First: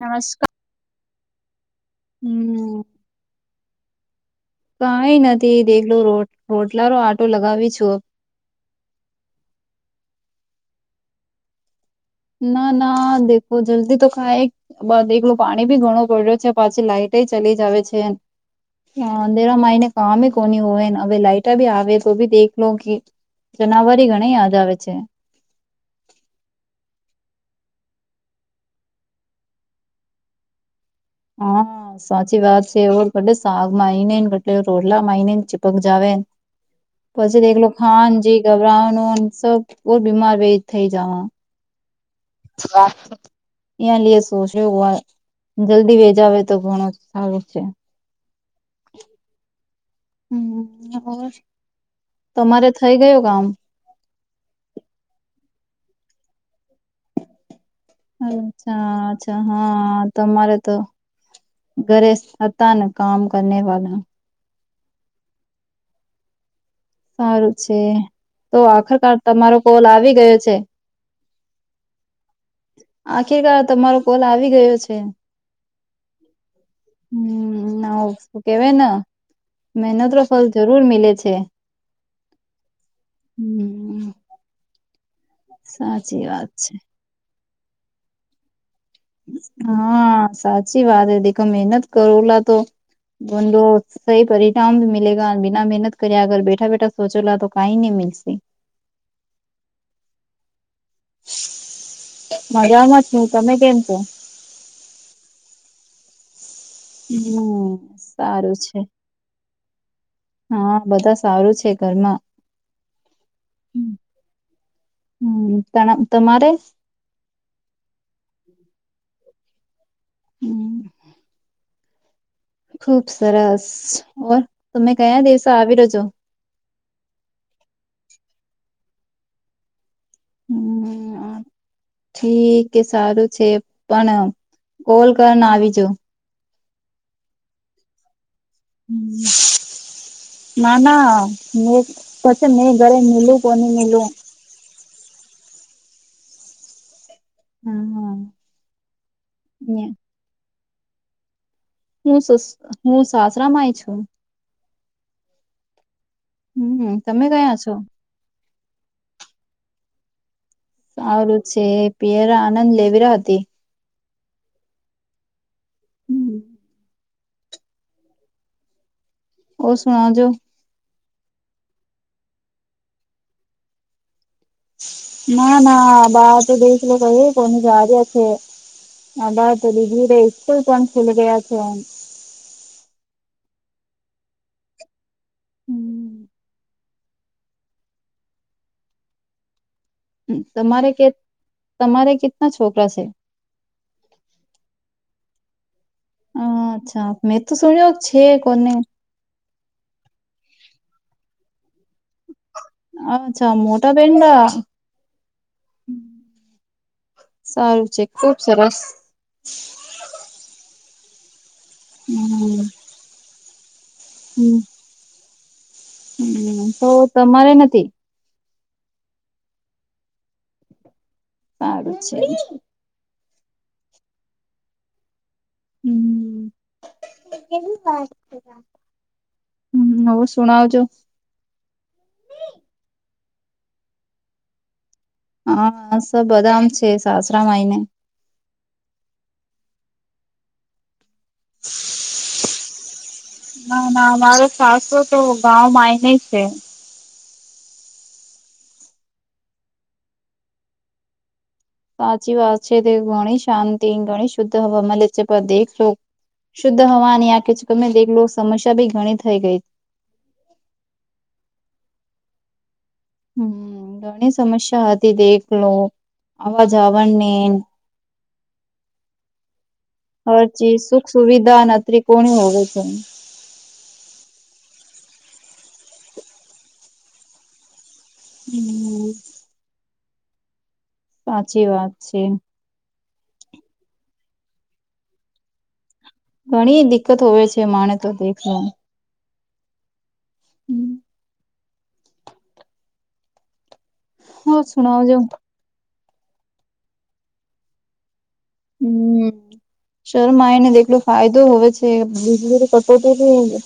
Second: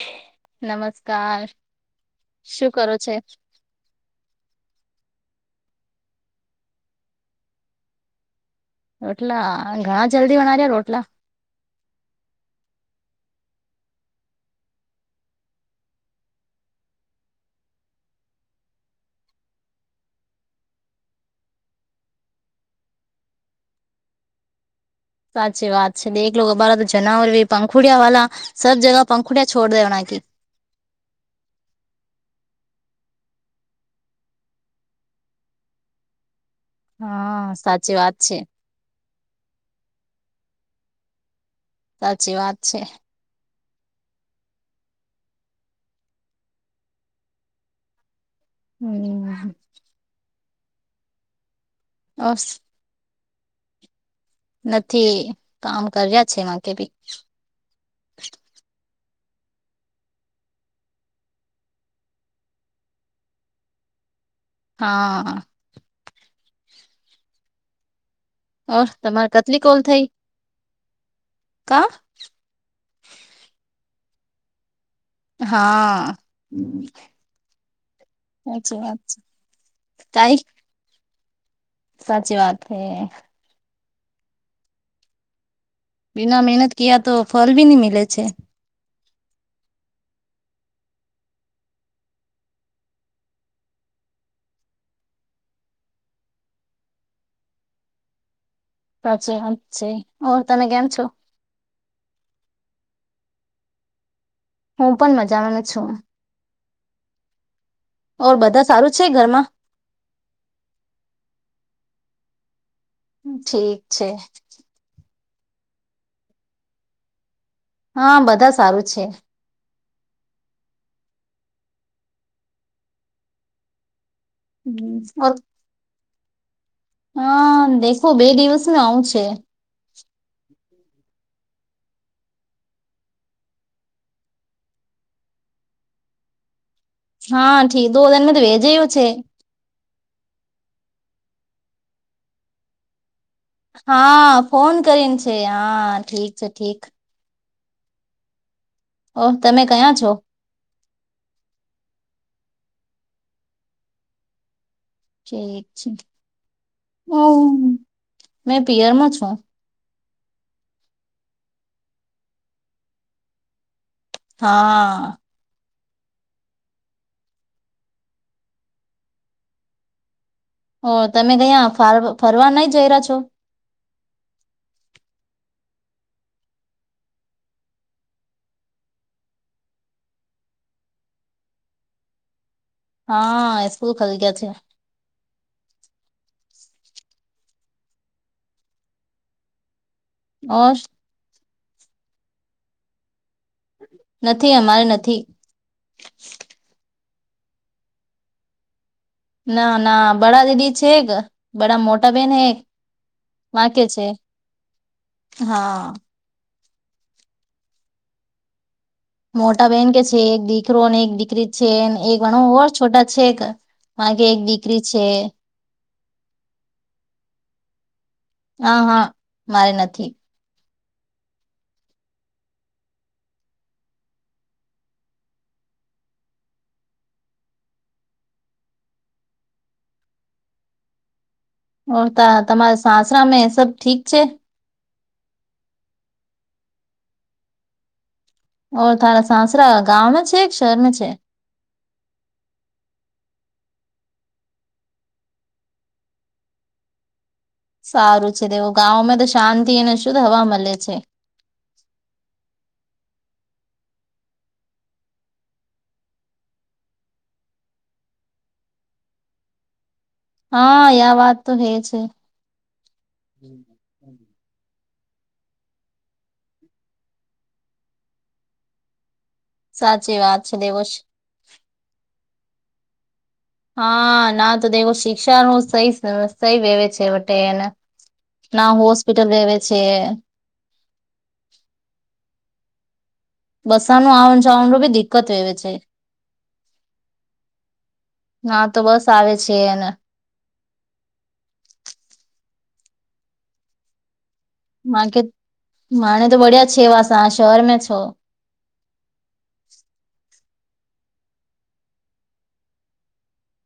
નમસ્કા નમસ્કાર. હમ્મ. શું કરો છે? કઈ નથી દેખલો રો રોટલારો આટો લગાવી છું. રોટલા ઘણા જલ્દી વણાર્યા રોટલા? ના ના દેખો જલ્દી તો ખાય બસ એકલું પાણી ભી ઘણું પડ્યો છે પાછી લાઈટ ચલી જાવે છે. હાંધરા માઇને કામ કોની હોય અવે લાઇટર ભી આવે તો ભી દેખલો લો કે જનાબરી ઘણી યાદ આવે છે. સાચી વાત છે ને એક લોકો અમા તો જનાવર બી પંખુડિયા વાળા સબ જગા પંખુડીયા છોડ દેવાના કે. હા. સાચી વાત છે, એ કાલે સાગ મા આવીને રોટલા માઇનેને ચિપક જાવે. પછી હા દેખલો સાચી વાત છે ખાનજી ગબરાનું સ બહુ બીમાર થઇ જાય. સાચી વાત છે વા. ત્યાં લઈએ શો છે જલ્દી વેજ આવેે તો ઘણો જ સારું છે. હમ્મ. હમ્મ, ઓર તમારે થઇ ગયું કામ? નથી કામ કર્યા છે એમાં કે ભી અચ્છા અચ્છા, હા તમારે તો ઘરે હતાને કામ કરનેવાલા. હા. સારું છે, તો ઓર આખરકાર તમારે તમારો કેટલી કોલ થઈ આવી ગયો છે. કા? આખિરકાર તમારો કોલ આવી ગયો છે. હા. હવ શું કેવાય સાચી ને વાત મહેનત છે કઈ ફલ જરૂર મિલે છે. સાચી વાત હૈ. હમ્મ. બિના મહેનત છે કયા તો ફલ ભી ન મીે છે હા સાચી વાત હ દેખો મહેનત કરો લ તોડો સહી પરિણામ મિલેગ બિના મહેનત કરે અગર બેઠા બેઠા સોચોલા તો કઈ ન મીશે પાછ અચ છે તમે કેમ છો મજામાં છું તમે કેમ છો હું પણ મજા મા છું હમ ઓર સારું બધા છે છે ઘરમાં હા બધા સારું છે ઘરમાં ઠીક છે હમ ત તમારે હા બધા સારું છે હમ ખુબ સરસ ઓર તમે કયા ઓર દિવસો આવી રહ્યોજો હા દેખો બે દિવસ ન આવું છે હમ ઠીક સારું છે પણ કોલ કરને આવીજો હા ઠીક દો દનને દવેજ ના ના મે પછી મેં ઘરે મીલું હા ફોન કરીને છે હા ઠીક છે ઠીક હા હા ઓ તમે કયા છો હું સસ હું સસરામાંય છું ઠીક છે હમ તમે કયા છો હું મેં પિયરમાં છું સારું છે પિયરા આનંદ લેવીરા હતી હા હમ. ઓ સુના જો હ તમે કયા ફર ફરવા નઈ જઈ રહ્યા છો ના ના બા તો દઈ ક કોને જાાર છે અા તો દીધીરેસ્કૂલ પણ ખુલી ગયા છેો હા એકુલ ખોલ ગ છે હમ. હ ઓર તમારે કે તમારે કેટના છોકરા છે નથી અમારે નથી હ અચ્છા મે તો શણ્યો છે કોને ના ના બડા દેદી છે એક બડા મોટા બેન હૈ અચ્છા મોટા પન્ડા હા સારું છે ખુબ સરસ મોટા બેહેન કે છે એક દીકરો ને એક દીકરી છેને એક ભણ હમ. હોર છોટા છે આગે એક હમ દીકરી છે હમ તો તમારે નથી હા હા મારે નથી સારું છે હમ એ હમ હવ શ સુણઉ છું ઓ ત તમારા સાસરા સબ ઠીક છે હા સ બધા આમ છે સાસરામાં આવીને ઓ થારા સાસરા ગા મે છે કે શહેરમાં છે ના ના મારો સાસો તો ગાં માં એને છે સારું છે દેવું ગામંમાં તો શાંતિ ને શુંદ્ધ હવા મળે છે. સાચી વાત તે ગણી શાંત ગણી શુદ્ધ હવા માંલે ચ પર દખો શુદ્ધ હવાની આંખે છે તમે દેખ લો સમસ્યા બી ઘણી થઈ ગઈ. હા યા વાત તો હે છે. હમ ઘણી સમસ્યા હતી દેખ લો અવાજાવરને [inaudible] સાચી વાત છે હરચીજ દેવો સુખ સુવિધા ન અત્રી કોણ હવે છે. હા ના તો દેખો શિક્ષાનું સ સહી વેવે છે વટેને ના હમ હોસ્પિટલ રેવે છે. સાચી વાત છે. બસાનું આવન જાવણનું બી દિકકત વહેવે છે. ઘણી દિકકત હોવે છે માને તો દેખલો ના તો બસ આવે છે એને હમ હો મા સુણાવજો કે મહણ તો બઢિયા છેવાશે શહેરમાં છો હમ શરમાં એઇને દેખલો ફાયદો હોવે છે બીજલી રી કટોટી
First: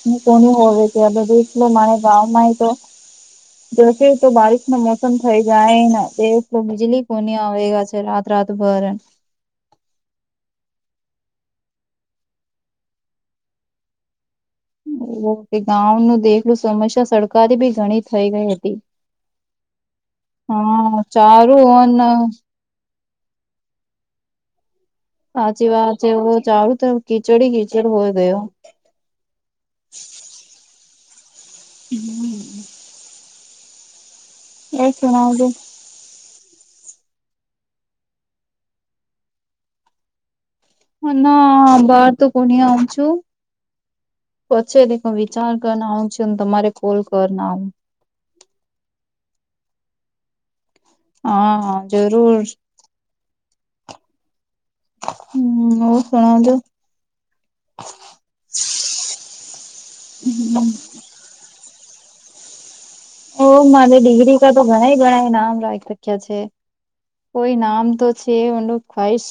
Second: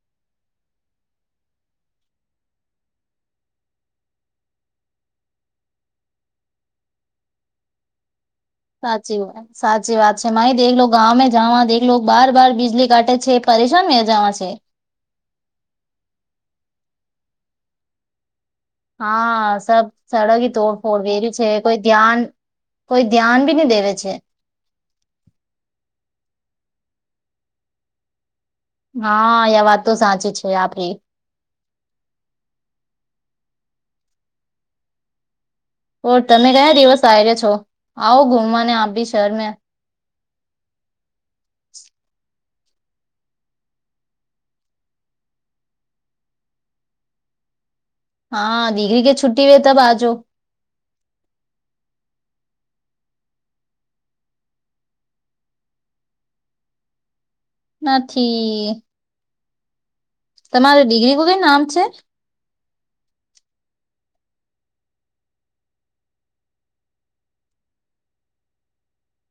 બી કોની હોવે એ અબે દેખ લો મારે બાવા માઈ તો દસે તો બારીશ ન મોસમ થઈ જાય ને દ તો બીજળી કોની આવે ગ છે રાત રાતભર સાચી હોય સાચી વાત છે માઈ દેલો ગામે જવા દેખલો બાર બાર બિજળી કાટે છે પરેશાન મે જવા છે. ઓ કે ગાંવ નુ દેખલું સમસ્યા સરકારી બી ઘણી થઈ ગઈ હતી. હા સબ સડગ હા તોડફોડ વરું છે ચારું કોઈ ઓન ધ્યાન કોઈ ધ્યાન ભી ની દેવે છે. સાચી વાત એવ ચારું તો કીચડી કીચડ હોય ગયો. હા યા વાત તો સાચી છે આપરી હમ એક શુણા જ ઓ તમે કયા દિવસ આ રહ્યા છો આવો ગુમવાને આપ બી શરમે હ ના બાર તો કોણી આવઉ છું. પછી દિખા વિચાર કર ના આવ છુ તમારે કોલ કર ના આવું હા દીગ્રી કે છુટી વે તબ આવજો હા હ જરૂર હમ ઓ સુણાવ જો નથી તમારે ડિગ્રી કો કઈ નામ છે. ઓ મારે ડિગ્રી ક તો ઘણાઇ ઘણા નામ રાખી રખ્યા છે. કોઈ નામ તો છે ઓનુ ખવ્વાઇશ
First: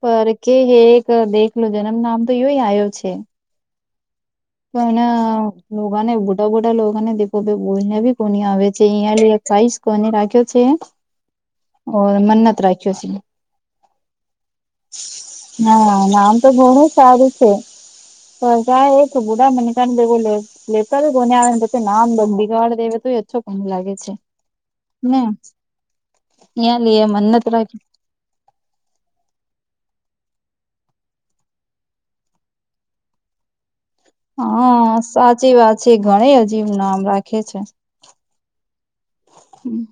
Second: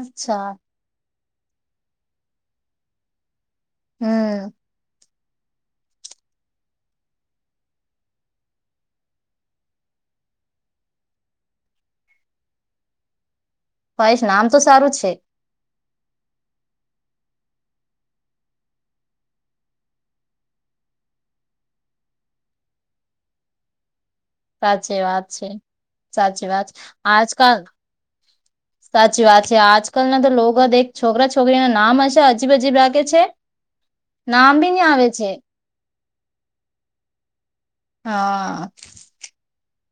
પર અચ્છા કે હે એક દેખલ જન્મ નામ તો યોય આવ્યો છે. હમ પણ લોગા ને બોડા ભોટ લોગને દેખ બોઈને ભી કો આવે છે ઈય લીય ખવ્વાઇશ કોને રાખ્યો છે. હ ઓર મન્નત રાખ્યો છ ખાહાઈશ નામ તો સારું જ છે. ના નામ તો ઘણું સારું છે. પર કા એ તો બુડા મનેકા દે કો લે લેતા કોને આવે ને પચે નામ બ બીગાડ દેવે તોઇ ઓચ્છો કોને લાગે છે. સાચી ને વાત છે, સાચી વાત છે, ત્યાં લઈએ મન્નત આજકાલ રાખી સાચી વાત છે આજકાલના તો લોકો જ એક છોકરા છોકરી ના નામ હશે અજીબ અજીબ રાખે છે. [inaudible] નામ બી નહી હા આવે છે સાચી વાત છે. ઘણી અજીબ નામ રાખે છે. હા, હમ્મ,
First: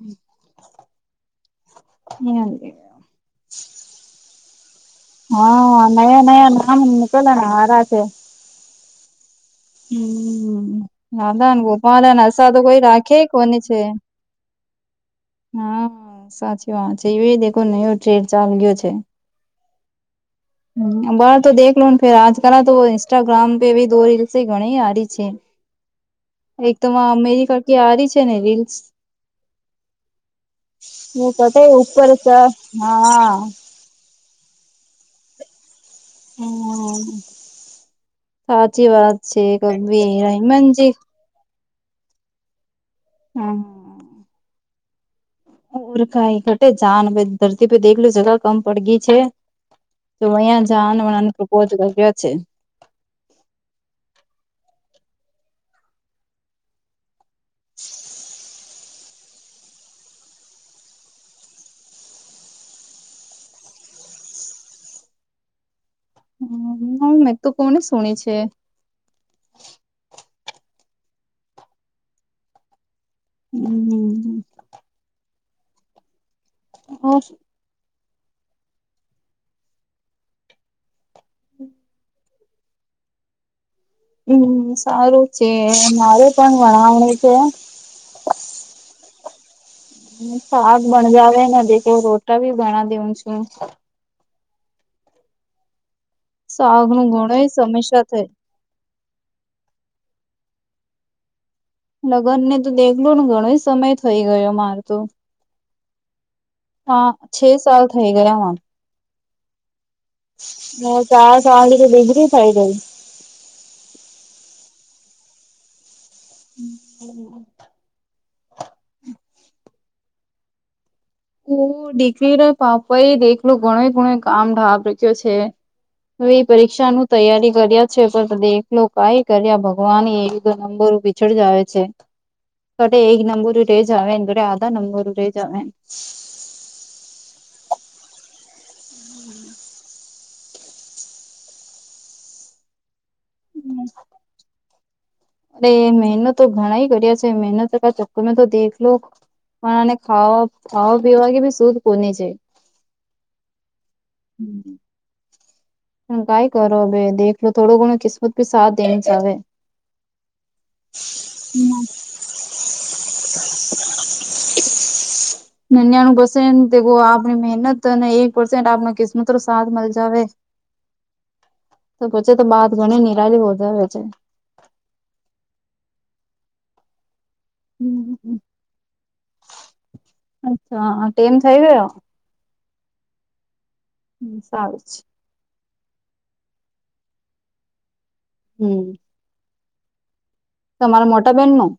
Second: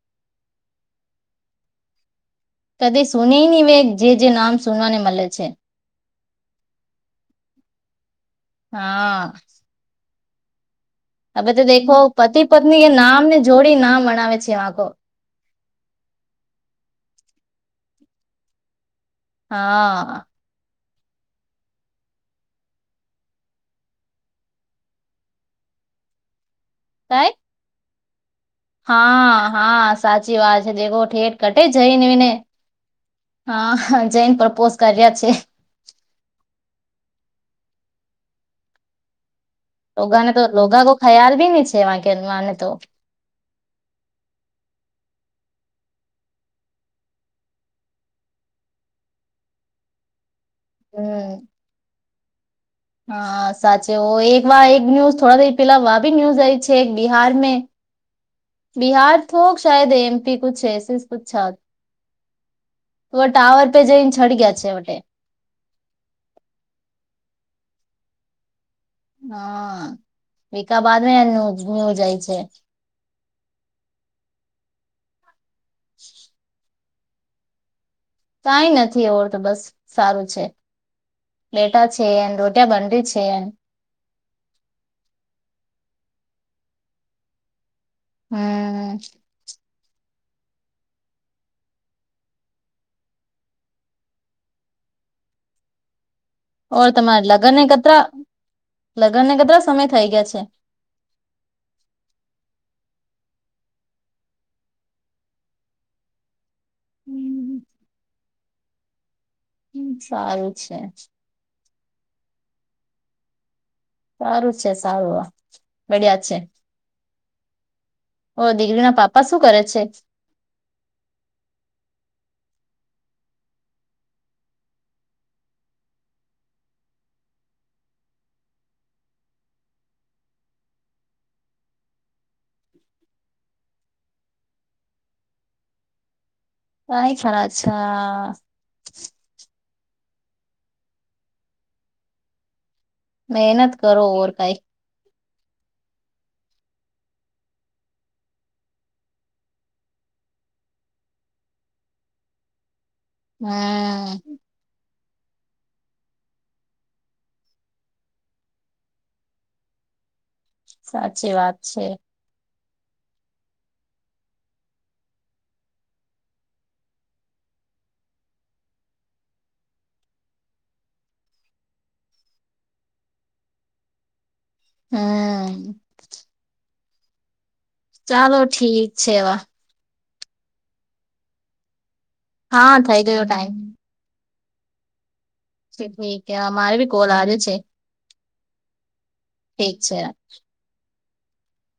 હમ્મ, એને, સુને નવે જે જે નામ સુનવાને મળે છે હા નયા નયા નામ મકલા મારા છ. હા, હમ્મ, હવે રાધા તો દેખો ગોપાળને નશા તો કોઈ રાખે કોને છે. મણાવે છે. આગ હા સાચી વાત છે. એ દેખો નયો ટ્રેડ ચાલ ગયો છે. હા, હ, બાર તો દેખલો લો ફ આજ કલ તો ન્સ્ટાગ્રામ પે ભી દ રીલસ ઘણી આ ર છે. [inaudible] એક તો કઈ અમેરિકાકી આારી છે ને રીલ હા હા સાચી વાત છે દેખો વો ઠેઠ પતા કટે હે ઉપર સ જઈનેને હા હા જૈન પ્રપોઝ કર્યા છે. હમ્મ, સાચી વાત શ ક લોગાને તો લોગા કો ખ્યાલ ભી ન છે. વા કેને તો હા, ઉરખાાઈ ઘટે જાન ભ ધરતી પે દેખલું જગ કમ પડ ગઈ છે. તો અહં જનું હમ પ્રપોઝ કર્યો છે. હા સાચી એક વા એક ન્યૂઝ થોડા પેલા વા બી ન્યુઝ છે છે બિહાર મે બિહાર થ શાયદ એમપી કુછ એ પછા ત ટાાવર પે જે છડી છેટે હ હ મેં તો કોને શણી છે હા વિકા બાદ એ ઘુમ્યું જાય છે હમ [inaudible] હ કંઈ નથી એવો તો બસ સારું છે બેલેટા છે એન રોટિયા બનતી છેન હમ સારું છે મારું પણ વણવણું છે હમ હ શાક ભણજાવે નથી દ ક રોટા ભી ભણ દેઉં છું શાક ઓર નું તમારે ઘણો લગ્નને કદરા સમસ્યા થઈ લગ્નને કતરા સમય થઈ ગયા છે લગ્ન ને તો દેખલ ને ઘણો સમય થઈ ગયો માર તો હા છે સાલ થઇ ગયા હ સારું છે હ ચાર સાવાડી બીજરી થાય ર સારું છે સારું બડિયાદ છે ઓ દીકરી ના પાપા શું કરે છે હું દીકરી ર પાપાઈ દેખલો ઘણો ગુણ કામ ઢાબ ર્યો છે. હવે એ પરીક્ષા ન તૈયારી કર્યા છે. પણ દેખલો કઈ કર્યા ભગવાન એયુધ નંબરભી પાછળ જ આવે છે. તો એક નંબર રે જ આવે તો આધા નંબર રે જ આવે. [inaudible] કઈ ખરા છા. મહેનત કરો ઔર કાઇ. અરે મહેનત તો ઘણાાય કર્યા છે, મહેનત ચક્કર તો દેખ લો પણને ખાવા, ખાવા પીવા કે ભી સુધ કોની છે. હમ્મ હમ્મ પણ કઈ કરો ભાઈ દેખલો થોડો ઘણો કિસ્મત ભી સાથ દે છે હવે સાચી વાત છે. નન્યાણું પસેન્ટ આપણી મહેનત અને એક પસેન્ટ આપનો કિસ્મ તો સાથ મળ જાવે તો પછે તો બાદ ઘણી નિરાલી હો જાવે છે. હમ્મ ચાલો, ઠીક છે અચ્છા, ટાઈમ થઇ ગયો હા, થઈ ગયો ટાઈમ હમ્મ સારું જ ઠીક અમારે ભી કોલ આજે છે હમ્મ. ઠીક છે. તમારા મોટા બેન નું